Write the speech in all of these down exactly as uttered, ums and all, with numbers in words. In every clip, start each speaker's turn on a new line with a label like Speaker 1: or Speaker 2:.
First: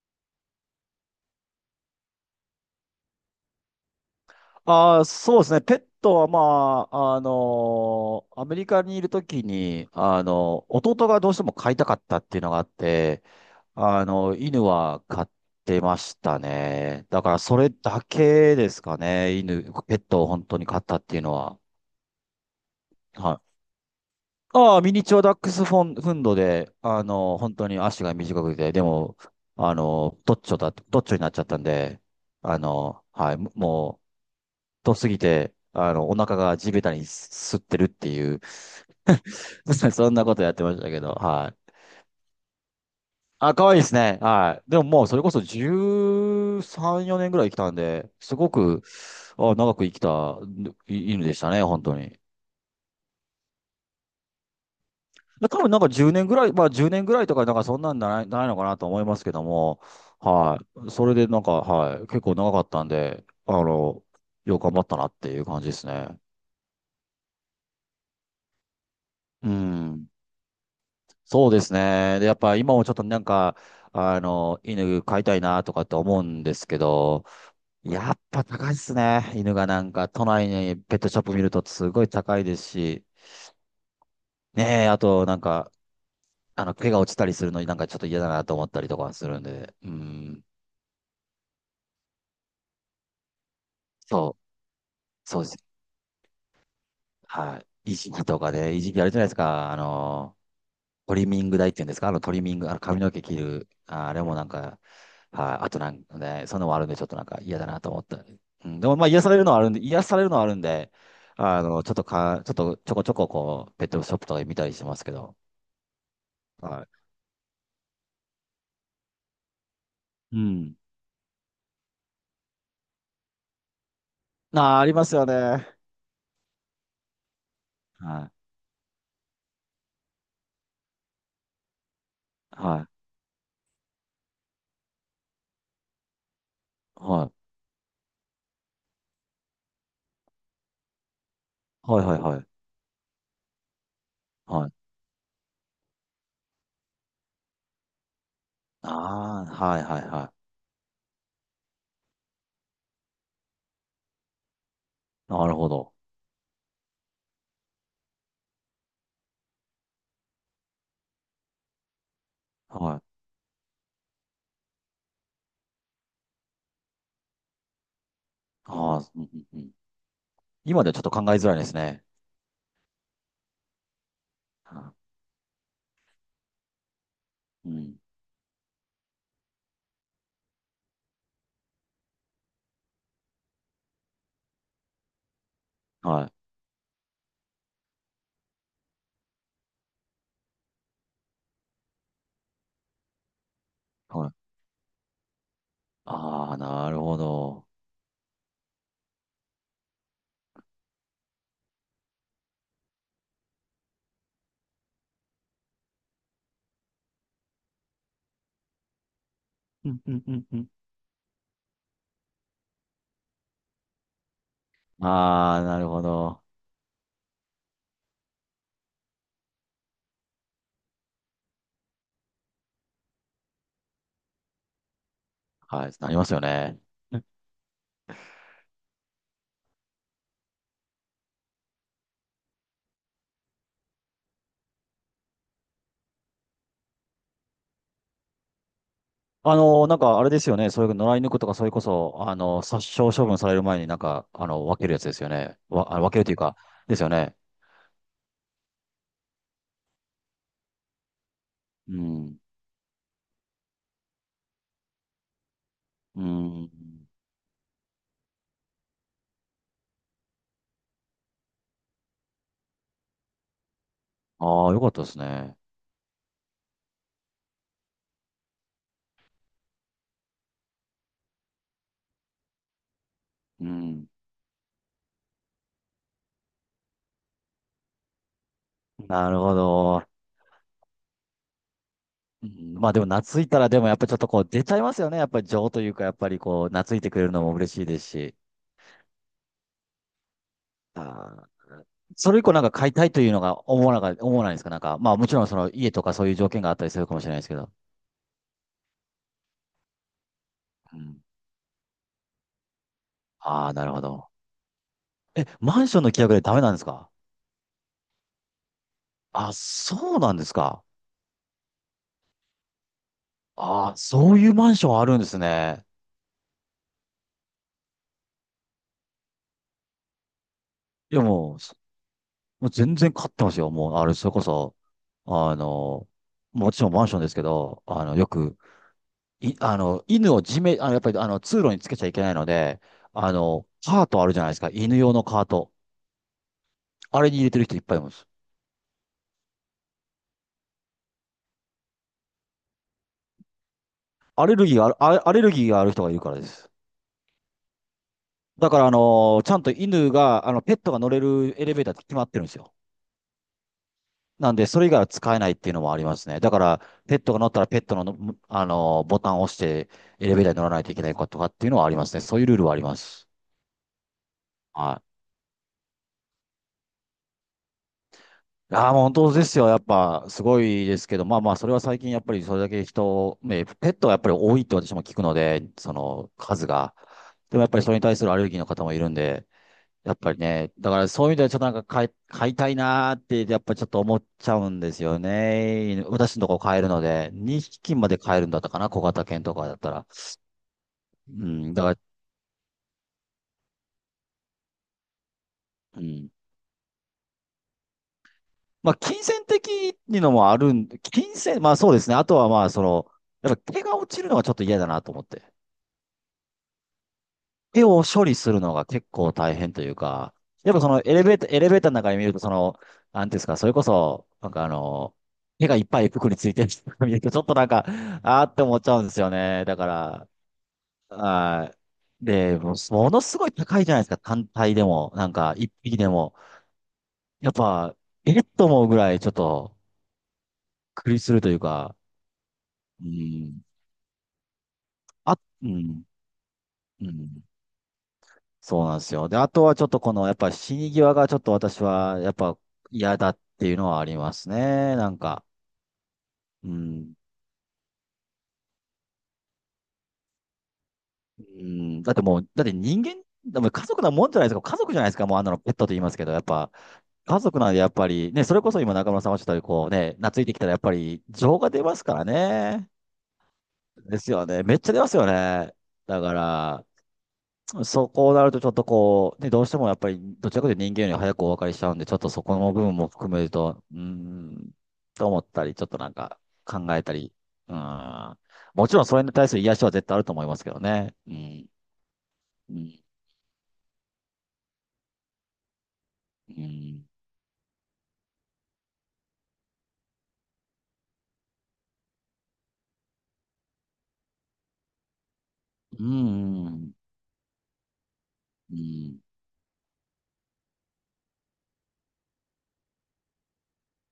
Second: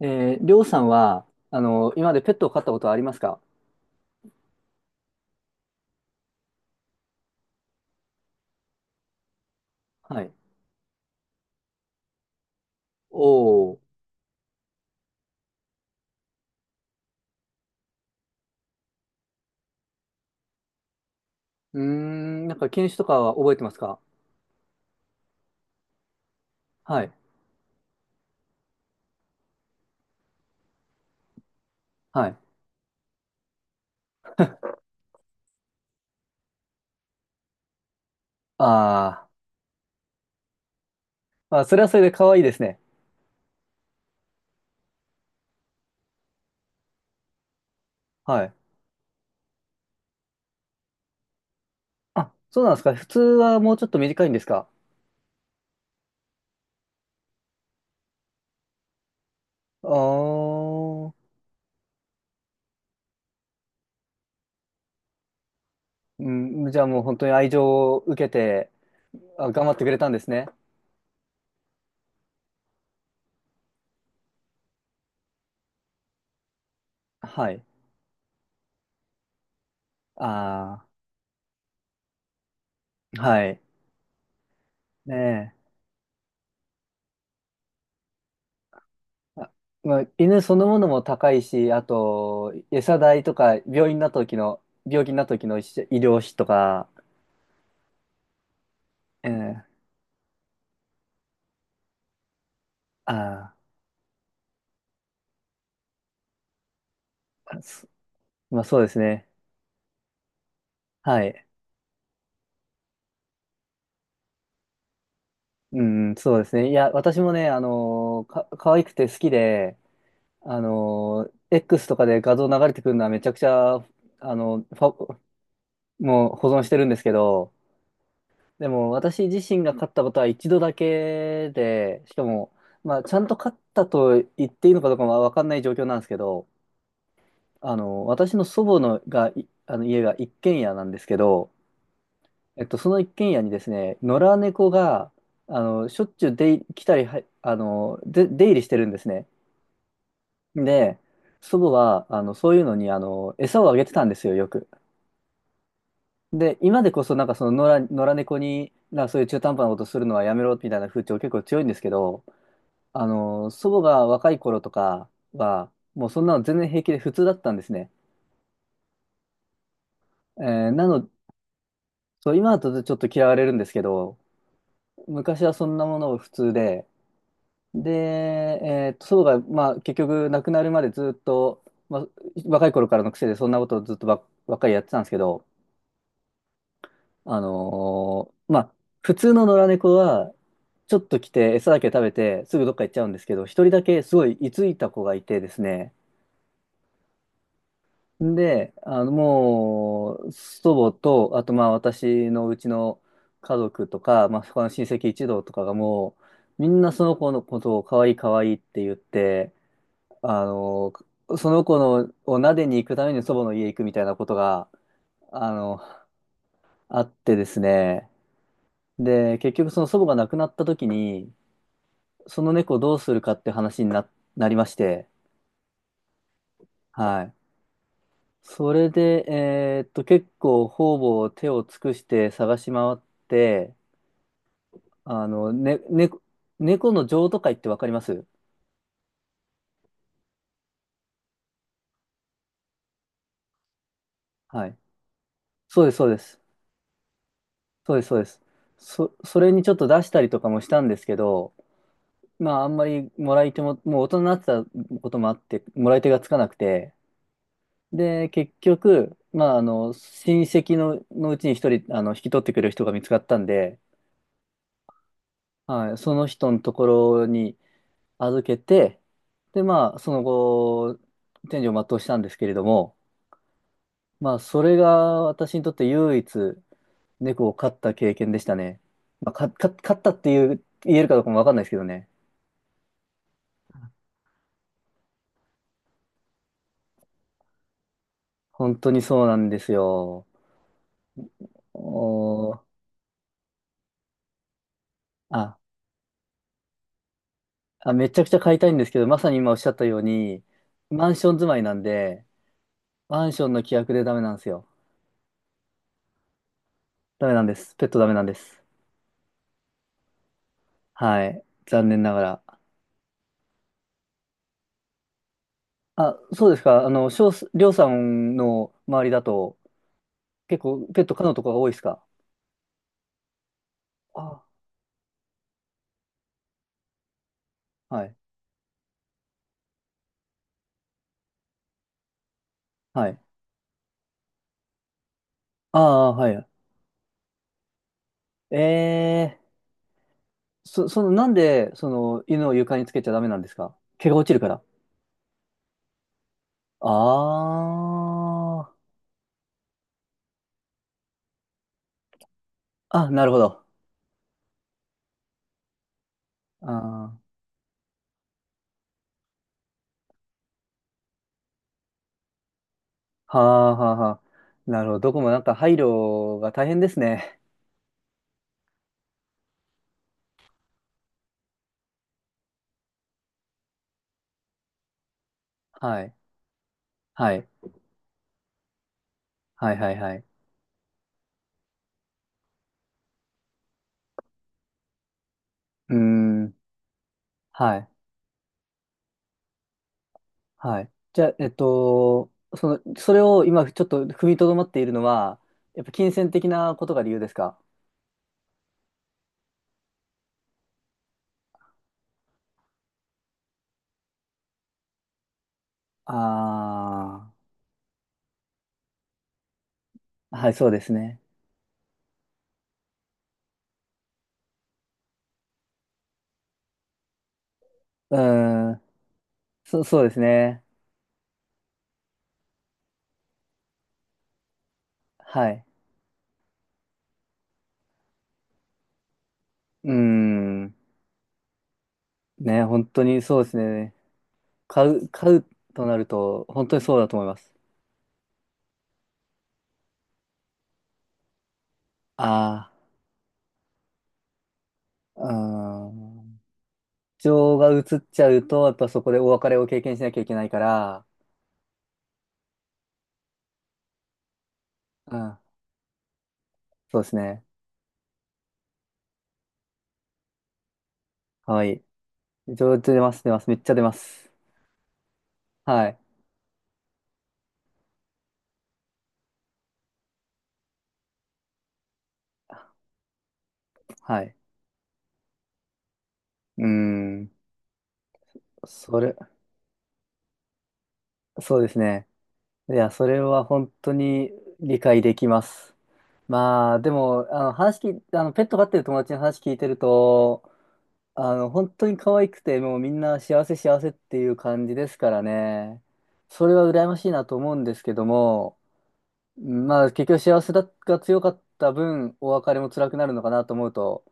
Speaker 1: えー、りょうさんは、あの、今までペットを飼ったことはありますか？
Speaker 2: ああ、そうですね。ペットは、まあ、あのーアメリカにいるときに、
Speaker 1: は
Speaker 2: あ
Speaker 1: い。
Speaker 2: の、弟がどうしても飼いたかったっていうのがあって、
Speaker 1: おー。
Speaker 2: あの、犬は飼ってましたね。だから、それだけですかね。犬、ペットを本当に飼ったっていうのは。
Speaker 1: うーん、なんか犬種とか
Speaker 2: は
Speaker 1: は覚えて
Speaker 2: い。
Speaker 1: ますか？
Speaker 2: ああ、ミニチュアダックスフォン、フンドで、あ
Speaker 1: はい。
Speaker 2: の、本当に足が短くて、でも、あの、どっちょだ、どっちょになっちゃったんで、
Speaker 1: はい。
Speaker 2: あの、はい、もう、とすぎて、あの、お腹が地べたにす吸ってるっていう、
Speaker 1: あー。
Speaker 2: そんなことやってましたけど、は
Speaker 1: まあ、
Speaker 2: い。
Speaker 1: それはそれで可愛いですね。
Speaker 2: あ、可愛いですね。はい。でももうそれこそじゅうさんよねんぐらい生きたんで、す
Speaker 1: は
Speaker 2: ご
Speaker 1: い。
Speaker 2: く、あ、長く生きたい犬でしたね、本当に。
Speaker 1: あ、そうなんですか？普通はもうちょっと短いんですか？
Speaker 2: 多分なんかじゅうねんぐらい、まあじゅうねんぐらいとかなんかそんなんじゃない、ないのかなと思いますけども、
Speaker 1: あ
Speaker 2: はい。そ
Speaker 1: ー。
Speaker 2: れでなんか、はい。結構長かったんで、あの、よく頑張ったなっていう感じですね。
Speaker 1: うん、じゃあもう本当に愛情を受けて、
Speaker 2: う
Speaker 1: あ、頑張ってくれた
Speaker 2: ん。
Speaker 1: んですね。
Speaker 2: そうですね。で、やっぱ今もちょっとなんか、あの、犬飼いたいなとかって思うんですけど、
Speaker 1: はい。
Speaker 2: やっぱ高いっすね。犬がなんか、都内に
Speaker 1: あ
Speaker 2: ペットショップ見るとすごい高いですし、
Speaker 1: ー。はい。
Speaker 2: ねえ、あ
Speaker 1: ね
Speaker 2: となん
Speaker 1: え。
Speaker 2: か、あの、毛が落ちたりするのになんかちょっと嫌だなと思ったりとかするん
Speaker 1: あ
Speaker 2: で、う
Speaker 1: まあ、犬
Speaker 2: ん、
Speaker 1: そのものも高いし、あと、餌代とか、病院になった時
Speaker 2: そう、
Speaker 1: の、病気になった
Speaker 2: そう
Speaker 1: 時
Speaker 2: で
Speaker 1: の医
Speaker 2: す。
Speaker 1: 療費とか、
Speaker 2: はい。いじりとかね、いじりあるじゃない
Speaker 1: え
Speaker 2: です
Speaker 1: ー、
Speaker 2: か、あの、トリミング台っていうんですか、あのトリミング、あの髪の毛切
Speaker 1: あ
Speaker 2: る、あ、あれもなんか、はい、あとなんかね、そんなのもあるんで、ちょっとなんか嫌
Speaker 1: ー、
Speaker 2: だな
Speaker 1: そ
Speaker 2: と思ったり。
Speaker 1: まあ
Speaker 2: う
Speaker 1: そ
Speaker 2: ん、
Speaker 1: う
Speaker 2: で
Speaker 1: で
Speaker 2: も
Speaker 1: す
Speaker 2: まあ癒
Speaker 1: ね。
Speaker 2: されるのはあるんで、癒されるのはあるんで、
Speaker 1: はい。
Speaker 2: あの、ちょっとか、ちょっとちょこちょここう、ペットショップとかで見たりしますけど、
Speaker 1: うん、そうですね。い
Speaker 2: は
Speaker 1: や、私もね、あのー、か、可愛くて好きで、
Speaker 2: い。う
Speaker 1: あ
Speaker 2: ん。
Speaker 1: のー、X とかで画像流れてくるのはめちゃくちゃ、あの、フ
Speaker 2: ああ、あります
Speaker 1: ァ
Speaker 2: よね。はい。
Speaker 1: もう保存してるんですけど、でも私自身が勝ったことは一度だけで、しかも、
Speaker 2: はい。
Speaker 1: まあ、ちゃんと勝ったと言っていいのかどうかは分かんない状況なんですけど、
Speaker 2: はい。
Speaker 1: あの、私の祖母のが、いあの家が一軒家なんですけど、
Speaker 2: はいはいはい。
Speaker 1: えっと、その一軒家にですね、野良
Speaker 2: は
Speaker 1: 猫
Speaker 2: い。
Speaker 1: が、あの、しょっちゅう出入り来たりは、あの、で、出入りしてるんですね。
Speaker 2: ああ、はいはいは
Speaker 1: で、祖母は、あの、そういうのに、あの、餌をあげてたんですよ、よく。
Speaker 2: い。なるほど。
Speaker 1: で、今でこそ、なんかその野良、野良猫に、なんかそういう中途半端なことするのはやめろ、みたいな風潮結構強いんですけど、
Speaker 2: は
Speaker 1: あ
Speaker 2: い。
Speaker 1: の、祖母が若い頃とかは、もうそんなの全然平気で普通だったんですね。
Speaker 2: ああ、うんうんうん。
Speaker 1: えー
Speaker 2: 今
Speaker 1: な
Speaker 2: ではちょっ
Speaker 1: の、
Speaker 2: と考えづらいですね。
Speaker 1: そう、今だとちょっと嫌われるんですけど、
Speaker 2: は
Speaker 1: 昔はそんなものを普通で、
Speaker 2: いう
Speaker 1: で、
Speaker 2: ん。
Speaker 1: えーと、祖母が、まあ、結局亡くなるまでずっと、まあ、若い頃からの癖でそんなことをずっとば、ばっかりやってたんですけど、
Speaker 2: はい。
Speaker 1: あのーまあ、普通の野良猫は、ちょっと来て餌だけ食べてすぐどっか行っちゃうんですけど、一人だけすご
Speaker 2: は
Speaker 1: い
Speaker 2: い
Speaker 1: 居ついた子がいてですね、
Speaker 2: ああ、なるほど。
Speaker 1: で、あの、もう、祖母と、あと、まあ、私のうちの家族とか、まあ、他の親戚一同とかがもう、みんなその子のことを可愛い可愛いって言って、
Speaker 2: うんうんう
Speaker 1: あ
Speaker 2: んうん。
Speaker 1: の、その子のを撫でに行くために祖母の家行くみたいなことが、あ
Speaker 2: ああ、な
Speaker 1: の、
Speaker 2: るほど。
Speaker 1: あってですね。で、結局その祖母が亡くなった時に、その猫どうするかって話にな、なりまして、
Speaker 2: はい、なりますよね。
Speaker 1: はい。それで、えーっと、結構方々手を尽くして探し回って、あの、ね、ね、猫の譲渡会ってわかります？
Speaker 2: あの、なんかあれですよね。そういう野良犬とか、それこそ、あの、殺傷処分される前になんか、あ
Speaker 1: は
Speaker 2: の、
Speaker 1: い。
Speaker 2: 分けるやつですよね。
Speaker 1: そうです、
Speaker 2: わ、あ
Speaker 1: そう
Speaker 2: 分
Speaker 1: で
Speaker 2: けるという
Speaker 1: す。
Speaker 2: か、ですよね。
Speaker 1: そうです、そうです。そ、それにちょっと出したりとかもしたんですけど、
Speaker 2: うん。
Speaker 1: まあ、あんまりもらい手も、もう大人になってたこともあって、もらい手が
Speaker 2: う
Speaker 1: つかなく
Speaker 2: ん。
Speaker 1: て、で、結局、まあ、あの、親戚の、のうちに一人、あの、引き取ってくれる人が見つかったんで、
Speaker 2: ああ、よかったですね。
Speaker 1: はい、その人のところに、預けて、で、まあ、その後、天寿を全うしたんですけれども、
Speaker 2: うん。
Speaker 1: まあ、それが私にとって唯一猫を飼った経験でしたね。ま
Speaker 2: な
Speaker 1: あ、
Speaker 2: る
Speaker 1: か、
Speaker 2: ほ
Speaker 1: か、飼っ
Speaker 2: ど。
Speaker 1: たっていう、言えるかどうかもわかんないですけどね。
Speaker 2: うんまあでも懐いたらでもやっぱりちょっとこう出ちゃいますよね。やっぱり情というか、やっぱりこう懐いてくれるのも嬉しいですし。
Speaker 1: 本当にそうなんですよ。
Speaker 2: ああ。それ以
Speaker 1: お
Speaker 2: 降な
Speaker 1: ー。
Speaker 2: んか買いたいというのが思わなか、思わないですかなんか、まあもちろんそ
Speaker 1: あ、
Speaker 2: の家とかそういう条件があったりするかもしれないですけど。
Speaker 1: あ、めちゃくちゃ飼いたいんですけど、まさに今おっしゃったように、
Speaker 2: う
Speaker 1: マン
Speaker 2: ん。
Speaker 1: ション住まいなんで、マンションの
Speaker 2: ああ、
Speaker 1: 規
Speaker 2: なる
Speaker 1: 約
Speaker 2: ほ
Speaker 1: でダメ
Speaker 2: ど。
Speaker 1: なんですよ。
Speaker 2: え、マンションの規約でダメなんですか？
Speaker 1: ダメなんです。ペットダメなんです。
Speaker 2: あ、そうなんですか。
Speaker 1: はい。残念ながら。
Speaker 2: ああ、そういうマンションあるんですね。
Speaker 1: あ、そうですか。あの、しょうす、りょうさんの周りだと、結構ペット
Speaker 2: いや
Speaker 1: 可のとか
Speaker 2: も
Speaker 1: が
Speaker 2: う、
Speaker 1: 多いで
Speaker 2: そ
Speaker 1: すか？
Speaker 2: もう全然買ってますよ。もう、あれ、それこ
Speaker 1: あ、
Speaker 2: そ、あの、もちろんマンションですけど、
Speaker 1: は
Speaker 2: あの、
Speaker 1: い。
Speaker 2: よく、い、あの、犬を地面、あの、やっぱり、あの、通路につけちゃいけないので、
Speaker 1: はい。
Speaker 2: あの、カートあるじゃないですか。犬用のカート。
Speaker 1: ああ、はい。
Speaker 2: あれに入れてる人いっぱいいます。
Speaker 1: ええそ、その、なんで、その、犬を床につけちゃダメなんですか？毛が落ちる
Speaker 2: ア
Speaker 1: か
Speaker 2: レ
Speaker 1: ら。
Speaker 2: ルギーがある、あアレルギーがある人がいるからです。
Speaker 1: あ
Speaker 2: だ
Speaker 1: あ。
Speaker 2: から、あのーちゃんと犬が、あの、ペットが乗れるエレベーターって決まってるんですよ。
Speaker 1: あ、なるほど。
Speaker 2: なんで、それ以外は使えないっていうのもありますね。だから、
Speaker 1: あ
Speaker 2: ペ
Speaker 1: あ。
Speaker 2: ットが乗ったらペットのの、あのーボタンを押して、エレベーターに乗らないといけないかとかっていうのはありますね。そういうルールはあります。
Speaker 1: はあ、はあ、はあ。なるほど。
Speaker 2: は
Speaker 1: どこもなんか配慮が大変ですね。
Speaker 2: い。ああ、もう本当ですよ。やっぱ、すごいですけど、まあまあ、それは最近、やっぱりそれだけ人、ね、ペットはやっぱり多いって私も聞くので、そ
Speaker 1: はい。
Speaker 2: の数が。
Speaker 1: はい。
Speaker 2: でもやっぱりそれに対するアレルギーの方もいるんで、
Speaker 1: はい、はい、
Speaker 2: や
Speaker 1: は
Speaker 2: っ
Speaker 1: い。
Speaker 2: ぱりね、だからそういう意味ではちょっとなんか買い、買いたいなーって、やっぱちょっと思っちゃうんですよ
Speaker 1: うー
Speaker 2: ね。私のと
Speaker 1: ん。
Speaker 2: こ買えるので、
Speaker 1: は
Speaker 2: 2
Speaker 1: い。
Speaker 2: 匹まで買えるんだったかな、小型犬とかだったら。
Speaker 1: はい。じゃ
Speaker 2: う
Speaker 1: あ、えっ
Speaker 2: ん、だから、
Speaker 1: と、その、それを今ちょっと踏みとどまっているのは、やっぱ
Speaker 2: う
Speaker 1: 金銭
Speaker 2: ん。
Speaker 1: 的なことが理由ですか？
Speaker 2: まあ、金銭的にのもあるん、金銭、まあそうですね。あとはまあ、その、やっぱ毛が落ちるのがちょっと嫌だなと思って。
Speaker 1: あ
Speaker 2: 手を処理するのが結構大変というか、
Speaker 1: あー、はい、そう
Speaker 2: やっ
Speaker 1: で
Speaker 2: ぱそ
Speaker 1: す
Speaker 2: のエ
Speaker 1: ね。
Speaker 2: レベーター、エレベーターの中に見ると、その、なんていうんですか、それこそ、なんかあの、手がいっぱい服についてる人が見ると、ちょっとなんか、
Speaker 1: う
Speaker 2: あーって
Speaker 1: ー
Speaker 2: 思っ
Speaker 1: ん、
Speaker 2: ちゃうんですよね。だ
Speaker 1: そ、
Speaker 2: か
Speaker 1: そうですね。
Speaker 2: ら、はい。で、もうものすごい高いじゃないですか、単体でも、なん
Speaker 1: は
Speaker 2: か、
Speaker 1: い。
Speaker 2: いっぴきでも。やっぱ、えっと思うぐらい、ちょっと、
Speaker 1: うーん、
Speaker 2: 苦りするというか、
Speaker 1: ね、本当
Speaker 2: う
Speaker 1: にそうです
Speaker 2: ん、
Speaker 1: ね。買う、買
Speaker 2: あ、
Speaker 1: う
Speaker 2: う
Speaker 1: とな
Speaker 2: ん、
Speaker 1: ると、本当にそう
Speaker 2: う
Speaker 1: だと思いま
Speaker 2: ん。
Speaker 1: す。
Speaker 2: そうなんですよ。で、あとはちょっとこの、やっぱ死に際がちょっと私は、やっぱ
Speaker 1: あ
Speaker 2: 嫌だっていうのはありますね。なん
Speaker 1: あ、う
Speaker 2: か、
Speaker 1: ーん。
Speaker 2: うん、
Speaker 1: 情が移っちゃうと、やっぱそこでお別れを経験しなきゃいけないから、
Speaker 2: うん、だってもう、だって人間、でも家族なもんじゃないですか。家族じゃないで
Speaker 1: う
Speaker 2: すか。も
Speaker 1: ん、
Speaker 2: うあんなのペットと言いますけど、やっぱ
Speaker 1: そうです
Speaker 2: 家
Speaker 1: ね。
Speaker 2: 族なんでやっぱり、ね、それこそ今中村さんおっしゃったようにこうね、懐いてきたらやっぱり情
Speaker 1: は
Speaker 2: が
Speaker 1: い。
Speaker 2: 出ますから
Speaker 1: 情
Speaker 2: ね。
Speaker 1: 出ます、出ます。めっちゃ出ま
Speaker 2: です
Speaker 1: す。
Speaker 2: よね。めっちゃ出ますよね。
Speaker 1: はい。
Speaker 2: だから、そこうなるとちょっとこう、ね、どうしてもやっぱりどちらかというと人間より早くお別れしちゃうんで、ちょっとそこの部分も含めると、うー
Speaker 1: はい。
Speaker 2: ん、と思ったり、ちょっとなんか
Speaker 1: うー
Speaker 2: 考えた
Speaker 1: ん。
Speaker 2: り、うーん。もち
Speaker 1: そ
Speaker 2: ろん
Speaker 1: れ、
Speaker 2: それに対する癒しは絶対あると思いますけどね。
Speaker 1: そうですね。
Speaker 2: う
Speaker 1: いや、
Speaker 2: ん、
Speaker 1: それは本当に理解できます。
Speaker 2: う
Speaker 1: まあ、で
Speaker 2: ん、
Speaker 1: も、あの、話聞い、あの、ペット飼ってる友達の話聞いてると、あの、本当に可愛くて、もうみんな幸せ幸せっていう感じですからね。
Speaker 2: う
Speaker 1: それ
Speaker 2: ん、
Speaker 1: は
Speaker 2: う
Speaker 1: 羨
Speaker 2: ん、
Speaker 1: ましいなと思うんですけども、
Speaker 2: うん
Speaker 1: まあ、結局幸せだが強かった分、お別れも辛くなるのかなと思うと、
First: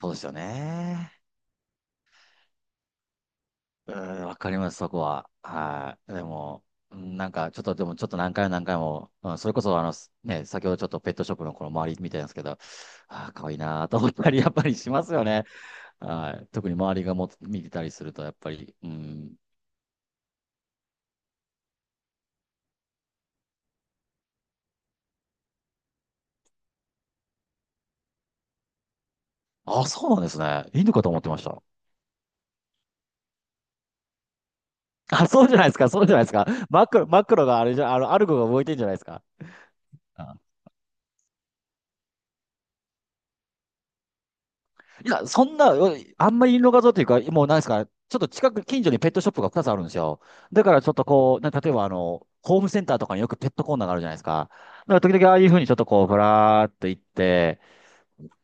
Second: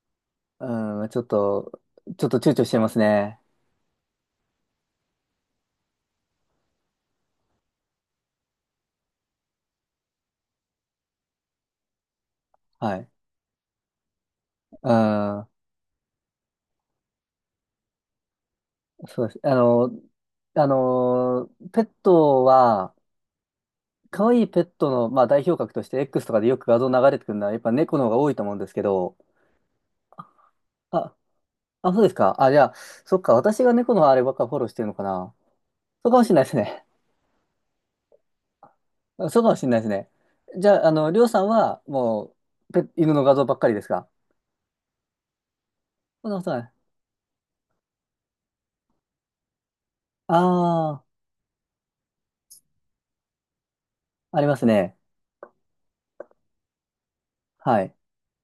Speaker 2: そうですよ
Speaker 1: うん、
Speaker 2: ね。
Speaker 1: ちょっと、ちょっと躊躇してますね。
Speaker 2: うん、わかります、そこは。はい。でも、うんなんか、ちょっと、でも、ちょっと何回も何回も、うん、それこそ、あの、すね、先ほどちょっとペットショップのこの周りみたいなんですけど、あ
Speaker 1: はい。
Speaker 2: あ、かわいいなーと思ったり、やっぱり
Speaker 1: う
Speaker 2: しますよね。
Speaker 1: ん。
Speaker 2: はい。特に周りがも見てたりすると、やっぱり、う
Speaker 1: そうで
Speaker 2: ん。
Speaker 1: す。あの、あの、ペットは、可愛いペットの、まあ、代表格として X とかでよく画像流れてくるのは、やっぱ猫の方が多いと思うんですけど、
Speaker 2: ああ、そうなんですね。犬かと
Speaker 1: あ、
Speaker 2: 思ってました。
Speaker 1: あ、そうですか。あ、じゃあ、そっか、私が猫のあればっかフォローしてるのか
Speaker 2: あ、
Speaker 1: な。
Speaker 2: そうじゃないですか、そう
Speaker 1: そう
Speaker 2: じゃ
Speaker 1: か
Speaker 2: な
Speaker 1: も
Speaker 2: いで
Speaker 1: し
Speaker 2: す
Speaker 1: れない
Speaker 2: か。
Speaker 1: ですね。
Speaker 2: マクロ、マクロがあれじゃ、あの、アルゴが動いてんじゃないですか。
Speaker 1: そうかもしれないですね。じゃあ、あの、りょうさんは、もう、ペ、犬の画像ばっかりですか？
Speaker 2: いや、そんな、う
Speaker 1: そ
Speaker 2: あ
Speaker 1: んな
Speaker 2: ん
Speaker 1: こ
Speaker 2: ま
Speaker 1: と
Speaker 2: りイ
Speaker 1: ない。
Speaker 2: 画像というか、もうなんですか、ちょっと近く、近所にペットショップがふたつあるんですよ。だからちょ
Speaker 1: あ
Speaker 2: っ
Speaker 1: あ、
Speaker 2: とこう、な例えばあの、ホームセンターとかによくペットコーナーがあるじゃないです
Speaker 1: あり
Speaker 2: か。
Speaker 1: ます
Speaker 2: だか
Speaker 1: ね。
Speaker 2: ら時々ああいうふうにちょっとこう、ぶらーっと行って、
Speaker 1: はい。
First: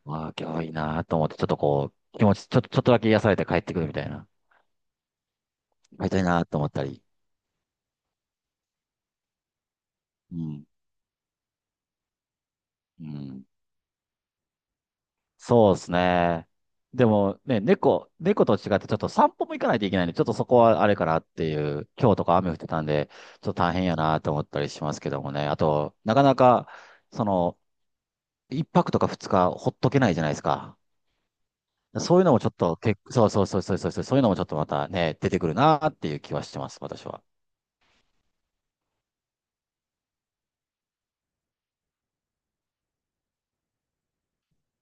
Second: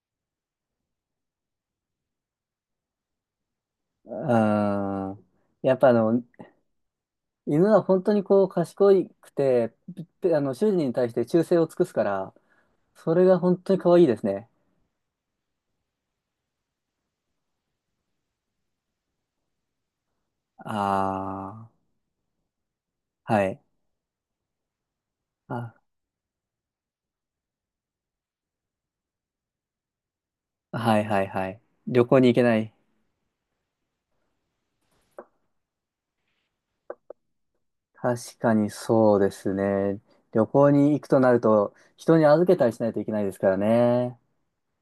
Speaker 2: わあ、今日いいなーと思って、ちょっとこう、気持ち、ちょっと、ちょっとだけ癒されて帰ってくるみた
Speaker 1: う
Speaker 2: いな。
Speaker 1: ーん。やっぱあ
Speaker 2: 帰りた
Speaker 1: の、
Speaker 2: いなーと思ったり。
Speaker 1: 犬は本当にこう賢くて、ぴぴ
Speaker 2: う
Speaker 1: あの、
Speaker 2: ん。
Speaker 1: 主人に対して忠誠を尽くすから、
Speaker 2: う
Speaker 1: それが
Speaker 2: ん。
Speaker 1: 本当に可愛いですね。
Speaker 2: そうですね。でもね、猫、猫と違ってちょっと散歩も行かないといけないんで、ちょっとそこはあれかなってい
Speaker 1: あ
Speaker 2: う、今日とか雨降ってたんで、
Speaker 1: あ、は
Speaker 2: ちょっと
Speaker 1: い。
Speaker 2: 大変やなと思ったりしますけどもね。あ
Speaker 1: あ、
Speaker 2: と、なかなか、その、一泊とかふつかほっとけないじゃないですか。
Speaker 1: はいはいはい。旅
Speaker 2: そ
Speaker 1: 行
Speaker 2: ういう
Speaker 1: に
Speaker 2: の
Speaker 1: 行
Speaker 2: も
Speaker 1: け
Speaker 2: ちょっ
Speaker 1: ない。
Speaker 2: と、け、そうそうそうそうそうそう、そういうのもちょっとまたね、出てくるなっていう気はしてます、私は。
Speaker 1: 確かにそうですね。旅行に行くとなると、人に預けたりしないといけないですからね。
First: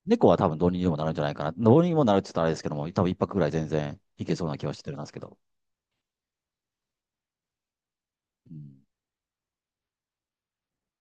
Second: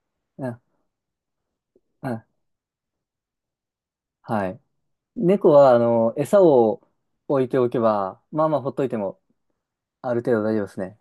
Speaker 2: 猫は
Speaker 1: う
Speaker 2: 多分
Speaker 1: ん、
Speaker 2: どうにでもなるんじゃないかな。どうにも
Speaker 1: う
Speaker 2: なる
Speaker 1: ん、
Speaker 2: って言ったらあれですけども、多分一泊ぐらい全然いけそ
Speaker 1: は
Speaker 2: うな
Speaker 1: い。
Speaker 2: 気はしてるんですけど。
Speaker 1: 猫は、あの、餌を置いておけば、まあ
Speaker 2: う
Speaker 1: まあほっと
Speaker 2: ん
Speaker 1: いても、ある程度大丈夫ですね。